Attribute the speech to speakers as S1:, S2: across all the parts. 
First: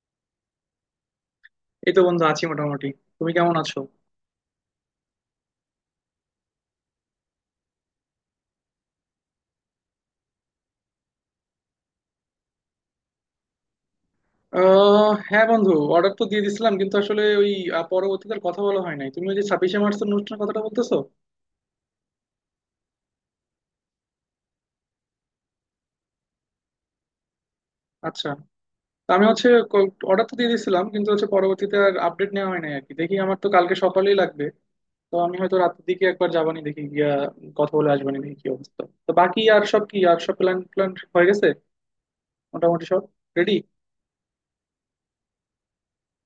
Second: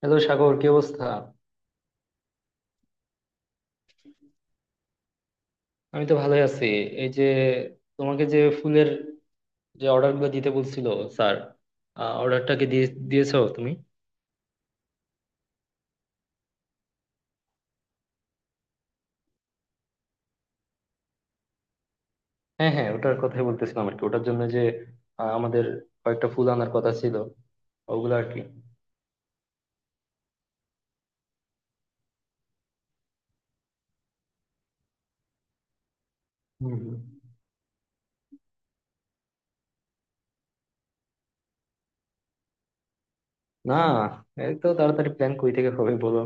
S1: Hello Sagar কি অবস্থা?
S2: এই তো বন্ধু আছি মোটামুটি। তুমি কেমন আছো?
S1: আমি তো ভালোই আছি। এই যে, তোমাকে যে ফুলের যে অর্ডার গুলো দিতে বলছিল স্যার, অর্ডারটা কি দিয়ে দিয়েছো তুমি?
S2: হ্যাঁ বন্ধু, অর্ডার তো দিয়ে দিছিলাম, কিন্তু আসলে ওই পরবর্তীতে আর কথা বলা হয় নাই। তুমি ওই যে 26শে মার্চের অনুষ্ঠানের কথাটা বলতেছো?
S1: হ্যাঁ হ্যাঁ, ওটার কথাই বলতেছিলাম আর কি। ওটার জন্য যে আমাদের কয়েকটা ফুল আনার কথা ছিল, ওগুলো আর
S2: আচ্ছা,
S1: কি।
S2: তা আমি হচ্ছে অর্ডার তো দিয়ে দিছিলাম, কিন্তু হচ্ছে পরবর্তীতে আর আপডেট নেওয়া হয় নাই আর কি। দেখি, আমার তো কালকে সকালেই লাগবে। তো আমি হয়তো রাতের দিকে একবার যাবানি,
S1: হম
S2: দেখি
S1: হম।
S2: গিয়া কথা বলে আসবানি, দেখি কি অবস্থা। তো বাকি আর সব কি, আর সব প্ল্যান প্ল্যান হয়ে গেছে মোটামুটি, সব রেডি?
S1: না, এই তো তাড়াতাড়ি প্ল্যান কই থেকে হবে বলো?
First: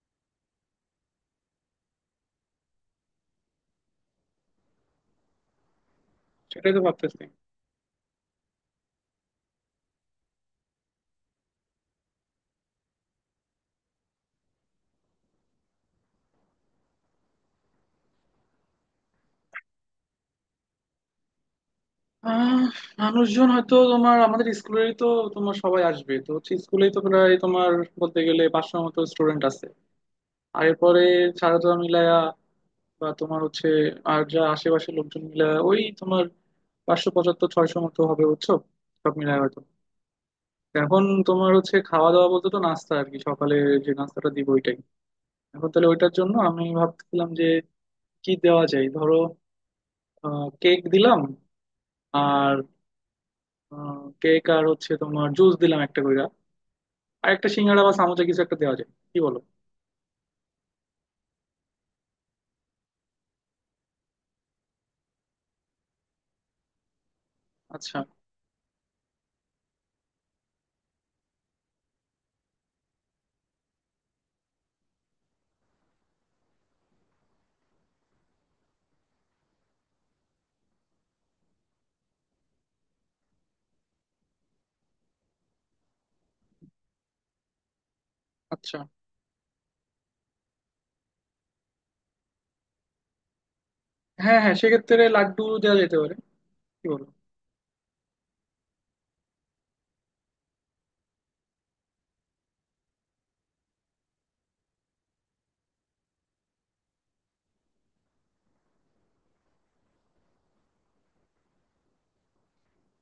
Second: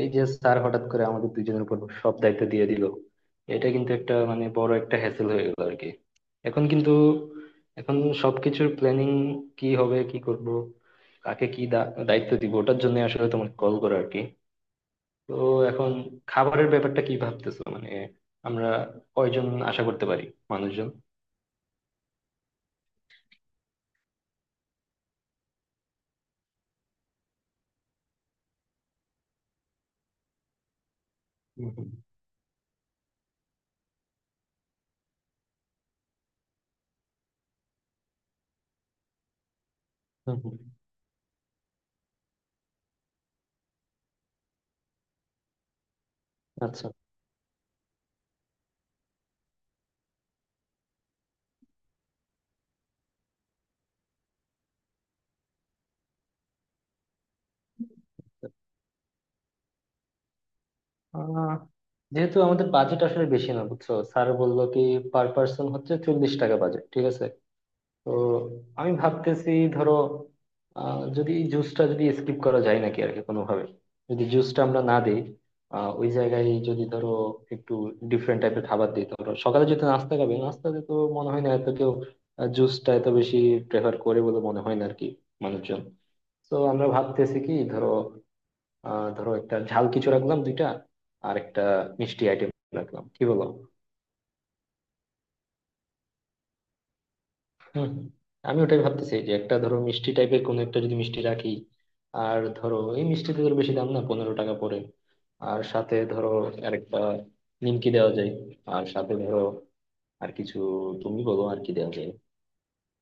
S1: এই যে স্যার হঠাৎ করে আমাদের দুইজনের উপর সব দায়িত্ব দিয়ে দিল, এটা কিন্তু একটা মানে বড় একটা হ্যাসেল হয়ে গেল আর কি। এখন
S2: সেটাই তো
S1: কিন্তু
S2: ভাবতেছি।
S1: এখন সবকিছুর প্ল্যানিং কি হবে, কি করব, কাকে কি দায়িত্ব দিব, ওটার জন্য আসলে তোমাকে কল করা আর কি। তো এখন খাবারের ব্যাপারটা কি ভাবতেছো, মানে আমরা কয়জন আশা করতে পারি মানুষজন?
S2: আহ মানুষজন হয়তো তোমার আমাদের স্কুলেরই তো। তোমার সবাই আসবে তো, হচ্ছে স্কুলেই তো প্রায় তোমার বলতে গেলে পাঁচশোর মতো স্টুডেন্ট আছে। আর এরপরে
S1: হুম
S2: ছাত্ররা
S1: হুম।
S2: মিলায়া বা তোমার হচ্ছে আর যা আশেপাশের লোকজন মিলায়া, ওই তোমার পাঁচশো পঁচাত্তর ছয়শো মতো হবে বুঝছো, সব মিলায় হয়তো।
S1: হুম হুম।
S2: এখন তোমার হচ্ছে খাওয়া দাওয়া বলতে তো নাস্তা আর কি, সকালে যে নাস্তাটা দিব ওইটাই। এখন তাহলে ওইটার জন্য আমি
S1: আচ্ছা।
S2: ভাবতেছিলাম যে কি দেওয়া যায়, ধরো কেক দিলাম, আর কেক আর হচ্ছে তোমার জুস দিলাম একটা করে, আর একটা সিঙ্গাড়া বা সামোসা কিছু একটা দেওয়া যায়, কি বলো?
S1: আহ, যেহেতু আমাদের বাজেট আসলে বেশি না, বুঝছো, স্যার বললো কি পার পার্সন হচ্ছে 40 টাকা বাজেট, ঠিক আছে।
S2: আচ্ছা
S1: তো আমি ভাবতেছি ধরো, যদি জুসটা যদি স্কিপ করা যায় নাকি আর কি, কোনোভাবে যদি জুসটা আমরা না দিই, ওই জায়গায় যদি ধরো একটু ডিফারেন্ট টাইপের খাবার দিই। ধরো সকালে যদি নাস্তা খাবে, নাস্তাতে তো মনে হয় না এত কেউ জুসটা এত বেশি প্রেফার করে বলে মনে হয় না আর কি মানুষজন। তো আমরা ভাবতেছি কি, ধরো
S2: আচ্ছা।
S1: ধরো একটা ঝাল কিছু রাখলাম দুইটা, আর একটা মিষ্টি আইটেম রাখলাম, কি বলো?
S2: হ্যাঁ হ্যাঁ, সেক্ষেত্রে লাড্ডু দেওয়া যেতে পারে, কি বলো?
S1: হুম হুম। আমি ওটাই ভাবতেছি, যে একটা ধরো মিষ্টি টাইপের কোনো একটা, যদি মিষ্টি রাখি আর ধরো এই মিষ্টিতে ধরো বেশি দাম না, 15 টাকা পড়ে। আর সাথে ধরো আরেকটা নিমকি দেওয়া যায়। আর সাথে ধরো আর কিছু তুমি বলো আর কি দেওয়া যায়।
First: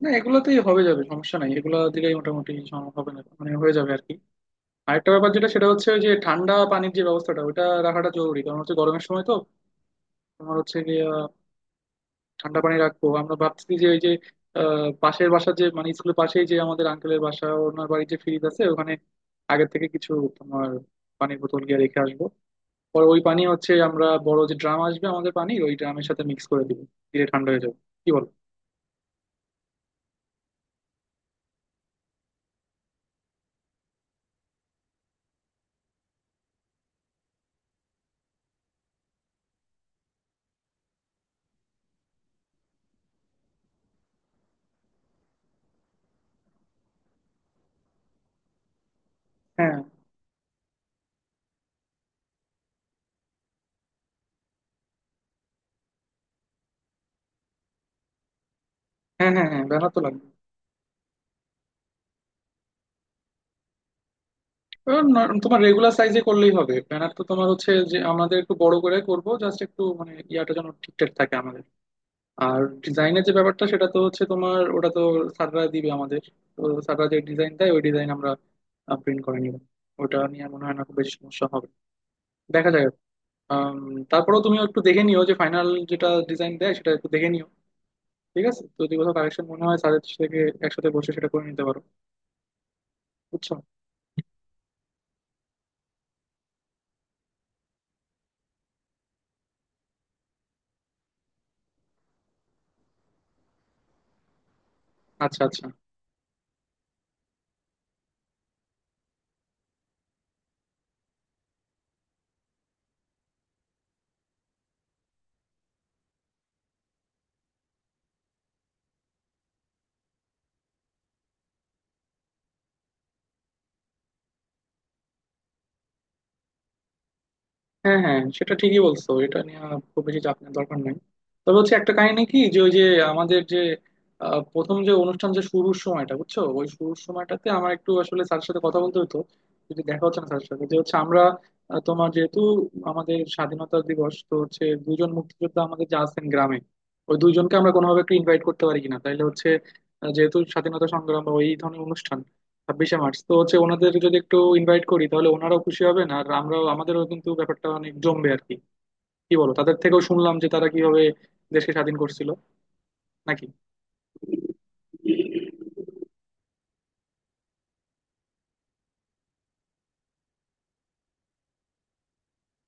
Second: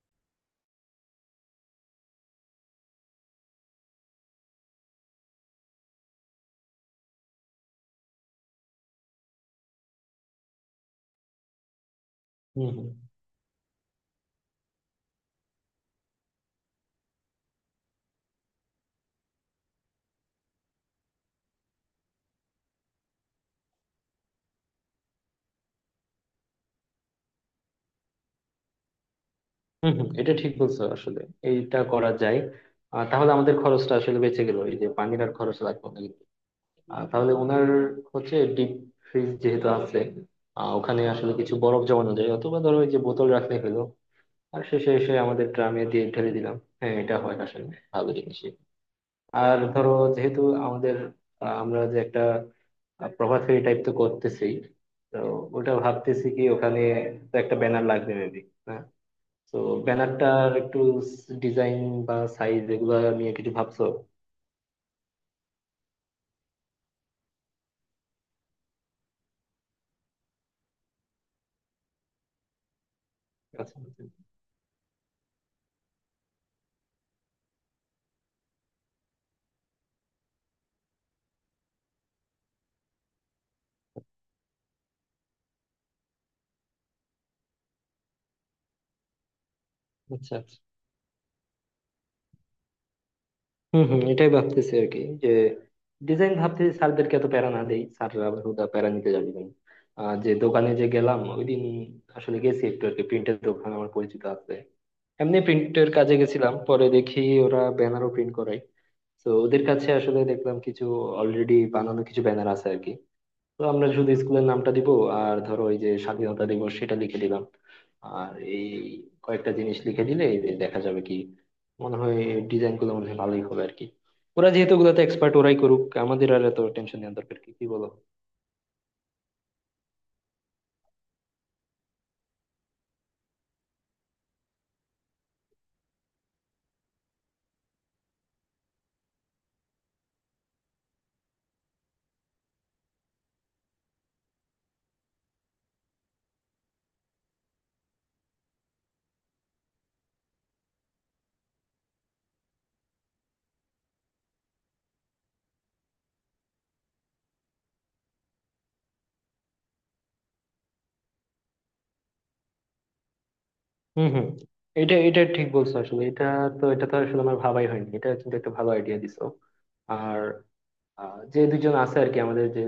S2: না, এগুলোতেই হবে, যাবে, সমস্যা নাই, এগুলো দিলেই মোটামুটি হবে, না মানে হয়ে যাবে আর কি। আরেকটা ব্যাপার যেটা, সেটা হচ্ছে ওই যে ঠান্ডা পানির যে ব্যবস্থাটা, ওটা রাখাটা জরুরি, কারণ হচ্ছে গরমের সময় তো। তোমার হচ্ছে যে ঠান্ডা
S1: হুম
S2: পানি
S1: হুম।
S2: রাখবো, আমরা ভাবছি যে ওই যে পাশের বাসার যে মানে স্কুলের পাশেই যে আমাদের আঙ্কেলের বাসা, ওনার বাড়ির যে ফ্রিজ আছে ওখানে আগে থেকে কিছু তোমার পানির বোতল গিয়ে রেখে আসবো। পরে ওই পানি হচ্ছে আমরা বড় যে ড্রাম আসবে আমাদের, পানি ওই ড্রামের সাথে মিক্স করে দিব, দিয়ে ঠান্ডা হয়ে যাবে, কি বল?
S1: হুম হুম, এটা ঠিক বলছো আসলে, এইটা করা যায়। আর তাহলে আমাদের খরচটা আসলে বেঁচে গেল, এই যে পানির আর খরচ লাগবে না। তাহলে ওনার হচ্ছে ডিপ ফ্রিজ যেহেতু আছে, ওখানে আসলে কিছু বরফ জমানো যায়, অথবা ধরো ওই যে বোতল রাখতে হলো, আর শেষে এসে আমাদের ড্রামে দিয়ে ঢেলে দিলাম। হ্যাঁ, এটা হয় আসলে ভালো জিনিসই। আর
S2: হ্যাঁ
S1: ধরো যেহেতু আমাদের আমরা যে একটা প্রভাত ফেরি টাইপ তো করতেছি, তো ওটা ভাবতেছি কি, ওখানে তো একটা ব্যানার লাগবে মেবি। হ্যাঁ।
S2: হ্যাঁ হ্যাঁ,
S1: তো
S2: হ্যাঁ ব্যানার তো লাগবে।
S1: ব্যানারটার একটু ডিজাইন বা সাইজ এগুলো নিয়ে কিছু ভাবছো?
S2: এবার তোমার রেগুলার সাইজে করলেই হবে। ব্যানার তো তোমার হচ্ছে যে আমাদের একটু বড় করে করব, জাস্ট একটু মানে ইয়াটা যেন ঠিকঠাক থাকে আমাদের। আর ডিজাইনের যে ব্যাপারটা,
S1: আচ্ছা।
S2: সেটা তো হচ্ছে তোমার ওটা তো স্যাররা দিবে আমাদের। তো স্যাররা যে ডিজাইন দেয় ওই ডিজাইন আমরা প্রিন্ট করে নিব। ওটা নিয়ে মনে হয় না খুব বেশি সমস্যা হবে, দেখা যাক। আম, তারপরেও তুমিও একটু দেখে নিও যে ফাইনাল যেটা ডিজাইন দেয় সেটা একটু দেখে নিও, ঠিক আছে? তো যদি কোথাও কারেকশন মনে হয় স্যারের
S1: আচ্ছা।
S2: থেকে, একসাথে বসে সেটা করে নিতে পারো, বুঝছো?
S1: হম হম, এটাই ভাবতেছি আর কি, যে ডিজাইন ভাবতেছি স্যারদেরকে এত প্যারা না দেই, স্যাররা আবার হুদা প্যারা নিতে যাবে কেন। আর যে দোকানে যে গেলাম ওই দিন, আসলে গেছি একটু আর কি, প্রিন্টের দোকান আমার পরিচিত আছে। এমনি
S2: আচ্ছা আচ্ছা।
S1: প্রিন্টের কাজে গেছিলাম, পরে দেখি ওরা ব্যানারও প্রিন্ট করায়। তো ওদের কাছে আসলে দেখলাম, কিছু অলরেডি বানানো কিছু ব্যানার আছে আর কি। তো আমরা শুধু স্কুলের নামটা দিব, আর ধরো ওই যে স্বাধীনতা দিবস সেটা লিখে দিলাম, আর এই কয়েকটা জিনিস লিখে দিলে এই যে দেখা যাবে কি মনে হয় ডিজাইন গুলো মনে হয় ভালোই হবে আর কি। ওরা যেহেতু ওগুলোতে এক্সপার্ট, ওরাই করুক, আমাদের আর এত টেনশন নেওয়ার দরকার কি, কি বলো?
S2: হ্যাঁ হ্যাঁ, সেটা ঠিকই বলছো, এটা নিয়ে খুব বেশি চাপ নেওয়ার দরকার নাই। তবে হচ্ছে একটা কাহিনী কি, যে ওই যে আমাদের যে প্রথম যে অনুষ্ঠান যে শুরুর সময়টা বুঝছো, ওই শুরুর সময়টাতে আমার একটু আসলে স্যারের সাথে কথা বলতে হতো। যদি দেখা হচ্ছে না স্যারের সাথে, যে হচ্ছে আমরা তোমার যেহেতু আমাদের স্বাধীনতা দিবস, তো হচ্ছে দুজন মুক্তিযোদ্ধা আমাদের যে আছেন গ্রামে, ওই দুইজনকে আমরা কোনোভাবে একটু ইনভাইট করতে পারি কিনা, তাইলে হচ্ছে যেহেতু স্বাধীনতা সংগ্রাম বা ওই ধরনের অনুষ্ঠান, 26শে মার্চ, তো হচ্ছে ওনাদের যদি একটু ইনভাইট করি তাহলে ওনারাও খুশি হবেন, আর আমরাও, আমাদেরও কিন্তু ব্যাপারটা অনেক জমবে আর কি। কি বলো, তাদের থেকেও শুনলাম যে তারা কিভাবে দেশকে স্বাধীন করছিল, নাকি?
S1: হুম হুম। এটা এটা ঠিক বলছো আসলে, এটা তো আসলে আমার ভাবাই হয়নি, এটা কিন্তু একটা ভালো আইডিয়া দিছো। আহ, যে দুজন আছে আর কি আমাদের, যে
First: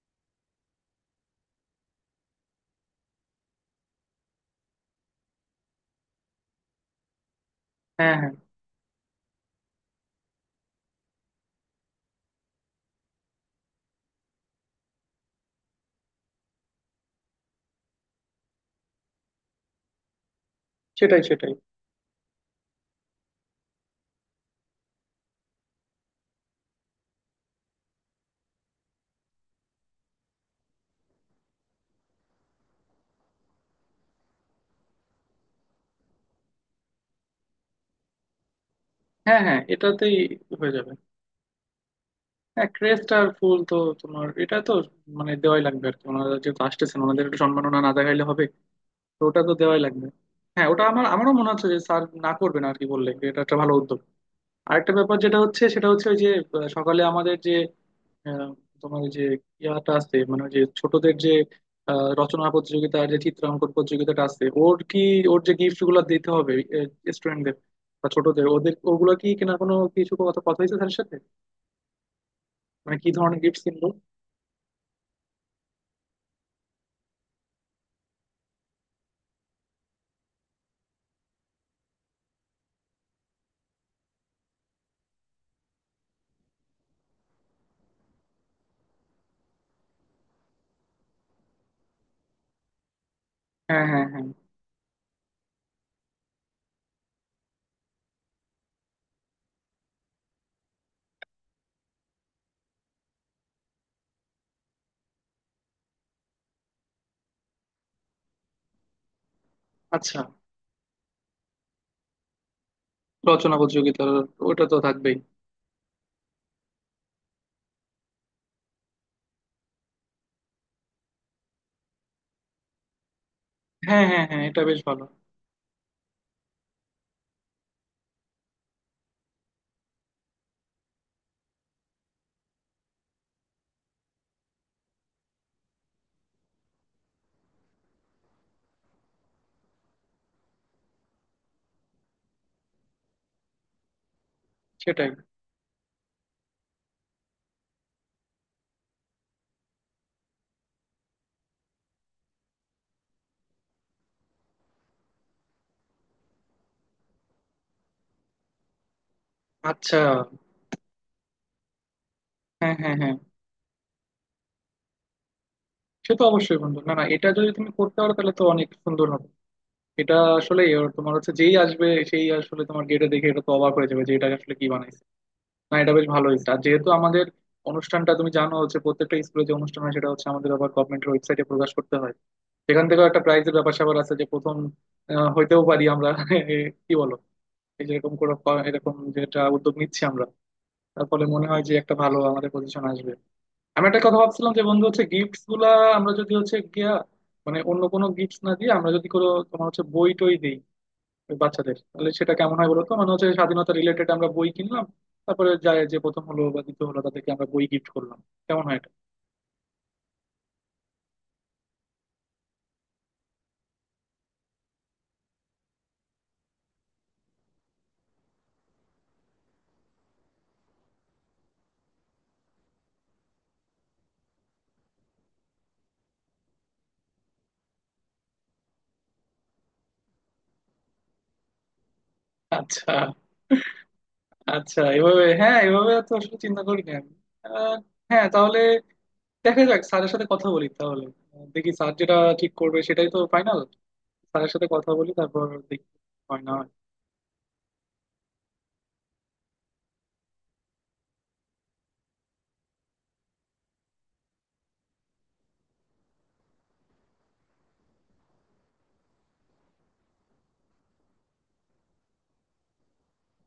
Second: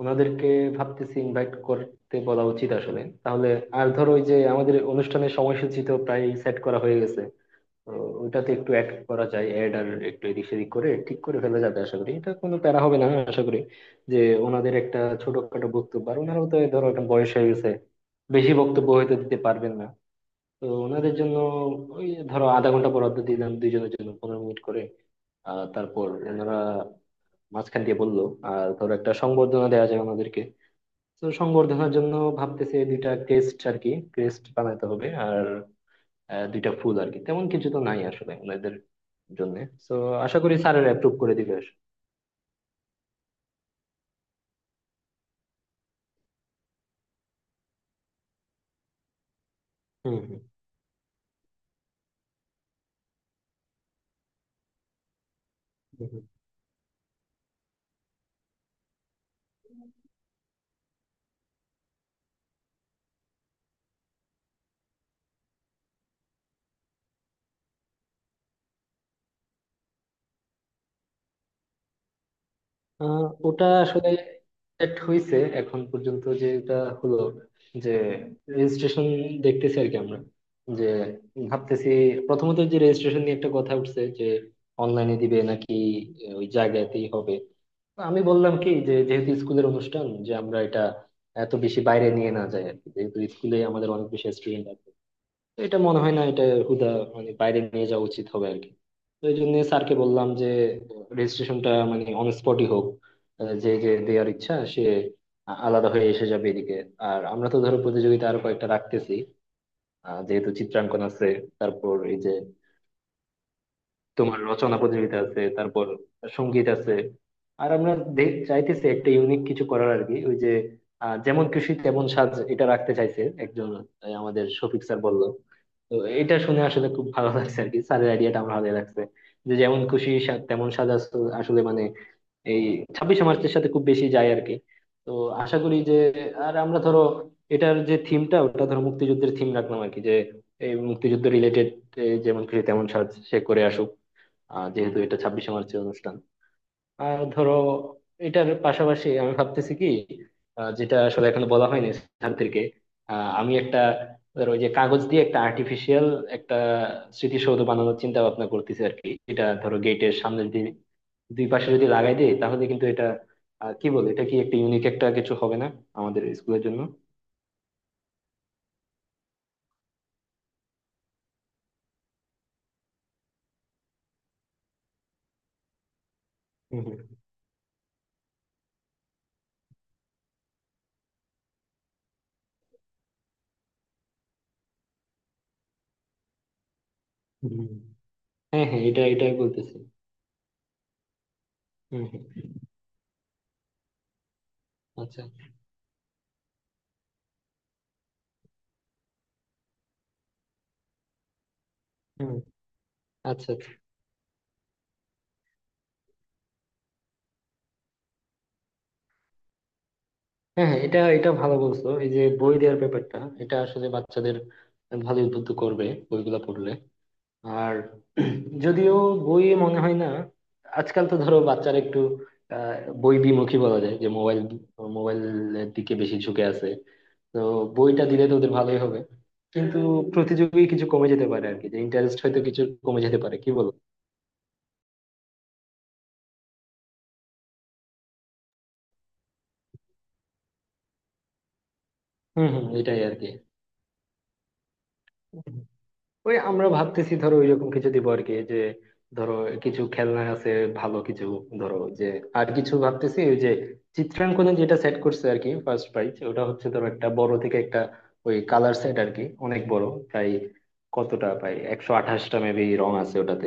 S1: ওনাদেরকে ভাবতেছি ইনভাইট করতে বলা উচিত আসলে, তাহলে আর ধরো ওই যে আমাদের অনুষ্ঠানের সময়সূচি তো প্রায় সেট করা হয়ে গেছে, তো
S2: হ্যাঁ হ্যাঁ।
S1: ওটাতে একটু অ্যাড করা যায়, অ্যাড আর একটু এদিক সেদিক করে ঠিক করে ফেলা যাবে, আশা করি এটা কোনো প্যারা হবে না, হ্যাঁ, আশা করি। যে ওনাদের একটা ছোটখাটো বক্তব্য, আর ওনারাও তো ধরো একটা বয়স হয়ে গেছে, বেশি বক্তব্য হয়তো দিতে পারবেন না, তো ওনাদের
S2: সেটাই
S1: জন্য
S2: সেটাই।
S1: ওই ধরো আধা ঘন্টা বরাদ্দ দিলাম, দুইজনের জন্য 15 মিনিট করে। আহ, তারপর ওনারা মাঝখান দিয়ে বললো, আর ধরো একটা সংবর্ধনা দেওয়া যায় আমাদেরকে। তো সংবর্ধনার জন্য ভাবতেছে দুইটা ক্রেস্ট আর কি, ক্রেস্ট বানাতে হবে, আর দুইটা ফুল আর কি, তেমন কিছু তো নাই আসলে ওনাদের
S2: হ্যাঁ
S1: জন্য।
S2: হ্যাঁ,
S1: তো
S2: এটাতেই
S1: আশা করি
S2: হয়ে
S1: স্যারের
S2: যাবে।
S1: অ্যাপ্রুভ করে দিবে।
S2: হ্যাঁ, ক্রেস্ট আর ফুল তো তোমার এটা তো মানে দেওয়াই লাগবে আর কি, ওনারা যেহেতু আসতেছেন, ওনাদের একটু সম্মাননা না দেখাইলে হবে? তো ওটা তো দেওয়াই লাগবে।
S1: হুম হুম।
S2: হ্যাঁ, ওটা আমার, আমারও মনে হচ্ছে যে স্যার না করবেন আর কি বললে, এটা একটা ভালো উদ্যোগ। আরেকটা ব্যাপার যেটা হচ্ছে, সেটা
S1: হুম,
S2: হচ্ছে ওই
S1: হুম।
S2: যে সকালে আমাদের যে আহ, তোমার ওই যে ইয়াটা আছে, মানে ওই যে ছোটদের যে রচনা প্রতিযোগিতা আর যে চিত্রাঙ্কন প্রতিযোগিতাটা আছে, ওর কি, ওর যে গিফট গুলো দিতে হবে স্টুডেন্টদের বা ছোটদের, ওদের ওগুলো কি কিনা কোনো কিছু কথা কথা হয়েছে তার সাথে, মানে কি
S1: আহ,
S2: ধরনের গিফট
S1: ওটা
S2: কিনবো?
S1: আসলে সেট হয়েছে এখন পর্যন্ত, যে এটা হলো যে রেজিস্ট্রেশন দেখতেছি আর কি আমরা, যে ভাবতেছি, প্রথমত যে রেজিস্ট্রেশন নিয়ে একটা কথা উঠছে যে অনলাইনে দিবে নাকি ওই জায়গাতেই হবে। না, আমি বললাম কি, যে যেহেতু স্কুলের অনুষ্ঠান, যে আমরা এটা এত বেশি বাইরে নিয়ে না যাই আর কি, যেহেতু স্কুলে
S2: হ্যাঁ
S1: আমাদের
S2: হ্যাঁ
S1: অনেক
S2: হ্যাঁ।
S1: বেশি স্টুডেন্ট আছে। তো এটা মনে হয় না, এটা হুদা মানে বাইরে নিয়ে যাওয়া উচিত হবে আর কি। তো এই জন্য স্যারকে বললাম যে রেজিস্ট্রেশনটা মানে অন স্পটই হোক, যে যে দেওয়ার ইচ্ছা সে আলাদা হয়ে এসে যাবে এদিকে। আর আমরা তো ধরো প্রতিযোগিতা আরো কয়েকটা রাখতেছি,
S2: আচ্ছা,
S1: যেহেতু চিত্রাঙ্কন আছে, তারপর এই যে
S2: রচনা প্রতিযোগিতা
S1: তোমার
S2: ওটা তো
S1: রচনা
S2: থাকবেই।
S1: প্রতিযোগিতা আছে, তারপর সঙ্গীত আছে। আর আমরা চাইতেছি একটা ইউনিক কিছু করার আর কি, ওই যে যেমন খুশি তেমন সাজ, এটা রাখতে চাইছে একজন,
S2: হ্যাঁ
S1: এই
S2: হ্যাঁ হ্যাঁ,
S1: আমাদের
S2: এটা বেশ
S1: শফিক স্যার
S2: ভালো।
S1: বললো। তো এটা শুনে আসলে খুব ভালো লাগছে আর কি, স্যারের আইডিয়াটা আমার ভালো লাগছে। যে যেমন খুশি তেমন আসলে মানে এই 26শে মার্চের সাথে খুব বেশি যায় আর কি। তো আশা করি যে, আর আমরা ধরো এটার যে থিমটা, ওটা ধরো মুক্তিযুদ্ধের থিম রাখলাম আর কি, যে এই মুক্তিযুদ্ধ রিলেটেড যেমন খুশি তেমন সাজ সে করে আসুক, যেহেতু
S2: সেটাই।
S1: এটা 26শে মার্চের অনুষ্ঠান। আর ধরো এটার পাশাপাশি আমি ভাবতেছি কি, যেটা আসলে এখনো বলা হয়নি ছাত্রীকে, আমি একটা ধরো ওই যে কাগজ দিয়ে একটা আর্টিফিশিয়াল একটা স্মৃতিসৌধ বানানোর চিন্তা ভাবনা করতেছি আর কি। এটা ধরো
S2: আচ্ছা।
S1: গেটের সামনে যদি দুই পাশে যদি লাগাই দিই তাহলে
S2: হ্যাঁ
S1: কিন্তু
S2: হ্যাঁ
S1: এটা
S2: হ্যাঁ,
S1: কি বলে, এটা কি একটা ইউনিক একটা কিছু হবে না
S2: সে তো
S1: আমাদের
S2: অবশ্যই
S1: স্কুলের
S2: বন্ধু,
S1: জন্য?
S2: না না, এটা যদি তুমি করতে পারো তাহলে তো অনেক সুন্দর হবে। এটা আসলে ওর তোমার হচ্ছে যেই আসবে সেই আসলে তোমার গেটে দেখে এটা তো অবাক হয়ে যাবে যে এটা আসলে কি বানাইছে। না, এটা বেশ ভালো হয়েছে। আর
S1: হুম
S2: যেহেতু
S1: হুম।
S2: আমাদের অনুষ্ঠানটা তুমি জানো হচ্ছে প্রত্যেকটা স্কুলে যে অনুষ্ঠান হয় সেটা হচ্ছে আমাদের আবার গভর্নমেন্টের ওয়েবসাইটে প্রকাশ করতে হয়। সেখান থেকেও একটা প্রাইজের ব্যাপার স্যাপার আছে, যে প্রথম হইতেও পারি আমরা এ, কি বলো,
S1: হুম।
S2: এই যে এরকম করে
S1: হ্যাঁ হ্যাঁ,
S2: এরকম
S1: এটা এটাই
S2: যেটা উদ্যোগ
S1: বলতেছি।
S2: নিচ্ছি আমরা, তার ফলে মনে হয় যে একটা
S1: হম
S2: ভালো
S1: হম।
S2: আমাদের পজিশন আসবে। আমি একটা কথা ভাবছিলাম যে বন্ধু হচ্ছে
S1: আচ্ছা।
S2: গিফটস গুলা আমরা যদি হচ্ছে গিয়া মানে অন্য কোনো গিফটস না দিয়ে, আমরা যদি কোনো তোমার হচ্ছে বই টই দিই বাচ্চাদের, তাহলে সেটা
S1: হুম।
S2: কেমন হয় বলতো? মানে হচ্ছে
S1: আচ্ছা
S2: স্বাধীনতা
S1: আচ্ছা।
S2: রিলেটেড আমরা বই কিনলাম, তারপরে যায় যে প্রথম হলো বা দ্বিতীয় হলো তাদেরকে আমরা বই গিফট করলাম, কেমন হয় এটা?
S1: হ্যাঁ হ্যাঁ, এটা এটা ভালো বলছো, এই যে বই দেওয়ার ব্যাপারটা, এটা আসলে বাচ্চাদের ভালো উদ্বুদ্ধ করবে বইগুলা পড়লে। আর যদিও বইয়ে মনে হয় না, আজকাল তো ধরো বাচ্চারা একটু আহ, বই বিমুখী বলা যায়, যে মোবাইল মোবাইলের দিকে বেশি ঝুঁকে আছে। তো বইটা দিলে তো ওদের ভালোই হবে, কিন্তু প্রতিযোগী কিছু কমে যেতে পারে আর কি, যে ইন্টারেস্ট হয়তো কিছু
S2: আচ্ছা
S1: কমে যেতে পারে, কি বলো?
S2: আচ্ছা, এভাবে, হ্যাঁ এভাবে তো আসলে চিন্তা করিনি আমি। আহ, হ্যাঁ তাহলে দেখা যাক, স্যারের সাথে কথা বলি তাহলে। দেখি স্যার যেটা
S1: হম
S2: ঠিক
S1: হম,
S2: করবে
S1: এটাই
S2: সেটাই
S1: আর
S2: তো
S1: কি।
S2: ফাইনাল। স্যারের সাথে কথা বলি, তারপর দেখি
S1: ওই
S2: হয় না
S1: আমরা
S2: হয়।
S1: ভাবতেছি ধরো ওইরকম কিছু দিব আর কি, যে ধরো কিছু খেলনা আছে ভালো কিছু, ধরো যে। আর কিছু ভাবতেছি, ওই যে চিত্রাঙ্কনে যেটা সেট করছে আর কি, ফার্স্ট প্রাইজ ওটা হচ্ছে ধরো একটা বড় থেকে একটা ওই কালার সেট আর কি, অনেক বড়, প্রায় কতটা প্রায় 128টা মেবি রং আছে ওটাতে।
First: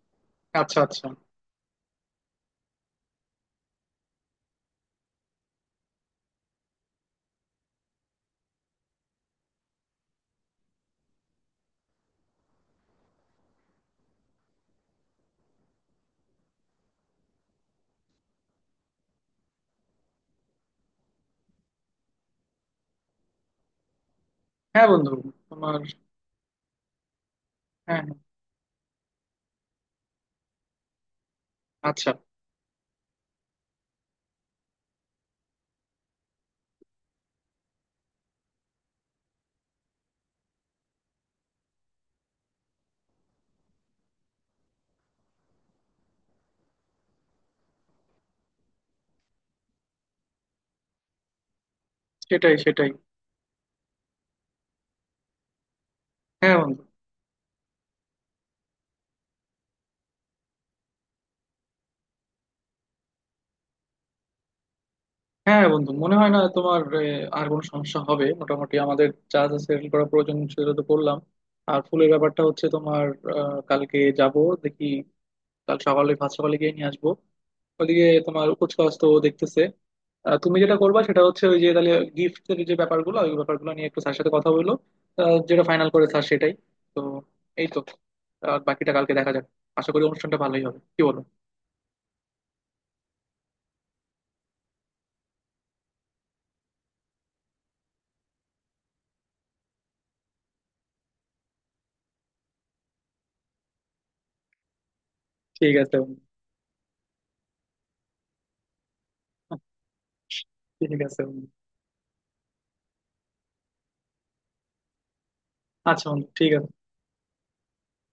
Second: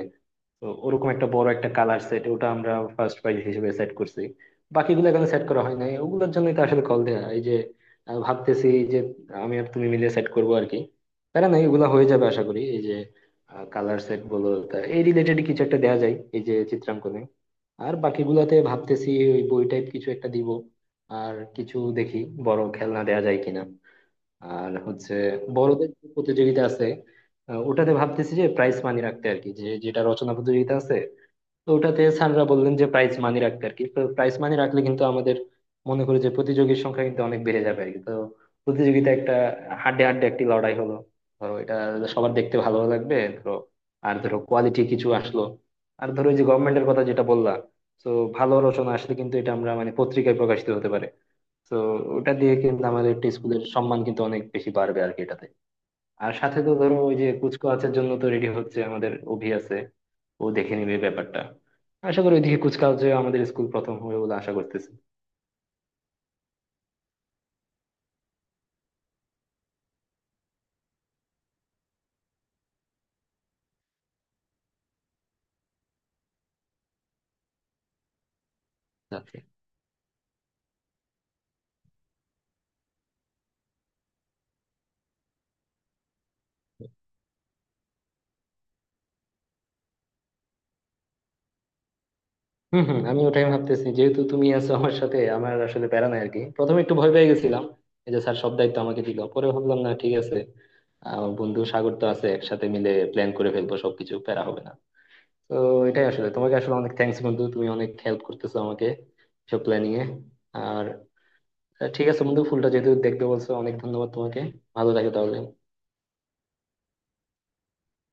S1: তো
S2: আচ্ছা আচ্ছা।
S1: ওরকম একটা বড় একটা কালার সেট ওটা আমরা ফার্স্ট প্রাইজ হিসেবে সেট করছি। বাকিগুলো এখনো সেট করা হয় নাই, ওগুলোর জন্যই তো আসলে কল দেয়া এই যে। ভাবতেছি যে আমি আর তুমি মিলে সেট করবো আর কি, প্যারা নাই এগুলো হয়ে যাবে আশা করি। এই যে কালার সেট বলো তা, এই রিলেটেড কিছু একটা দেয়া যায় এই যে চিত্রাঙ্কনে, আর বাকিগুলাতে ভাবতেছি ওই বই টাইপ কিছু একটা দিব। আর কিছু দেখি বড় খেলনা দেয়া যায় কিনা। আর
S2: হ্যাঁ বন্ধু,
S1: হচ্ছে
S2: তোমার।
S1: বড়দের যে প্রতিযোগিতা আছে, ওটাতে
S2: হ্যাঁ হ্যাঁ।
S1: ভাবতেছি যে প্রাইজ মানি রাখতে আর কি, যে যেটা রচনা প্রতিযোগিতা আছে তো ওটাতে
S2: আচ্ছা।
S1: স্যাররা বললেন যে প্রাইজ মানি রাখতে আর কি। তো প্রাইজ মানি রাখলে কিন্তু আমাদের মনে করি যে প্রতিযোগীর সংখ্যা কিন্তু অনেক বেড়ে যাবে আর কি, তো প্রতিযোগিতা একটা হাড্ডে হাড্ডে একটি লড়াই হলো ধরো, এটা সবার দেখতে ভালো লাগবে ধরো, আর ধরো কোয়ালিটি কিছু আসলো। আর ধরো এই যে গভর্নমেন্টের কথা যেটা বললা, তো ভালো রচনা আসলে কিন্তু এটা আমরা মানে পত্রিকায় প্রকাশিত হতে পারে, তো ওটা দিয়ে
S2: সেটাই
S1: কিন্তু
S2: সেটাই।
S1: আমাদের একটা স্কুলের সম্মান কিন্তু অনেক বেশি বাড়বে আর কি এটাতে। আর
S2: হ্যাঁ
S1: সাথে তো
S2: বন্ধু।
S1: ধরো ওই যে কুচকাওয়াজের জন্য তো রেডি হচ্ছে, আমাদের অভি আছে, ও দেখে নিবে ব্যাপারটা। আশা করি ওইদিকে কুচকাওয়াজে আমাদের স্কুল প্রথম হবে বলে আশা করতেছি।
S2: হ্যাঁ বন্ধু, মনে হয় না তোমার আর কোনো সমস্যা হবে। মোটামুটি আমাদের যা যা সেটেল করা প্রয়োজন সেটা তো করলাম। আর ফুলের ব্যাপারটা হচ্ছে তোমার কালকে যাব, দেখি। কাল সকালে, ভাত সকালে গিয়ে নিয়ে আসবো। ওদিকে তোমার কুচকাওয়াজ তো
S1: আচ্ছা।
S2: দেখতেছে। তুমি যেটা করবা সেটা হচ্ছে ওই যে তাহলে গিফটের যে ব্যাপারগুলো, ওই ব্যাপারগুলো নিয়ে একটু স্যার সাথে কথা বললো, যেটা ফাইনাল করে স্যার সেটাই। তো এই তো, আর বাকিটা কালকে দেখা যাক। আশা করি অনুষ্ঠানটা ভালোই হবে, কি বলো?
S1: হম হম, আমি ওটাই ভাবতেছি, যেহেতু তুমি আছো আমার সাথে, আমার আসলে প্যারা নাই আর কি। প্রথমে একটু ভয় পেয়ে গেছিলাম, এই যে স্যার সব দায়িত্ব আমাকে দিল, পরে ভাবলাম না ঠিক আছে, আহ বন্ধু সাগর তো আছে, একসাথে মিলে প্ল্যান করে ফেলবো সবকিছু, প্যারা হবে না। তো
S2: ঠিক আছে
S1: এটাই
S2: বন্ধু।
S1: আসলে, তোমাকে আসলে অনেক থ্যাঙ্কস বন্ধু, তুমি অনেক হেল্প করতেছো আমাকে সব প্ল্যানিং এ। আর
S2: ঠিক আছে বন্ধু।
S1: ঠিক আছে বন্ধু, ফুলটা যেহেতু দেখতে বলছো, অনেক ধন্যবাদ তোমাকে। ভালো থাকো তাহলে।
S2: আচ্ছা বন্ধু, ঠিক আছে।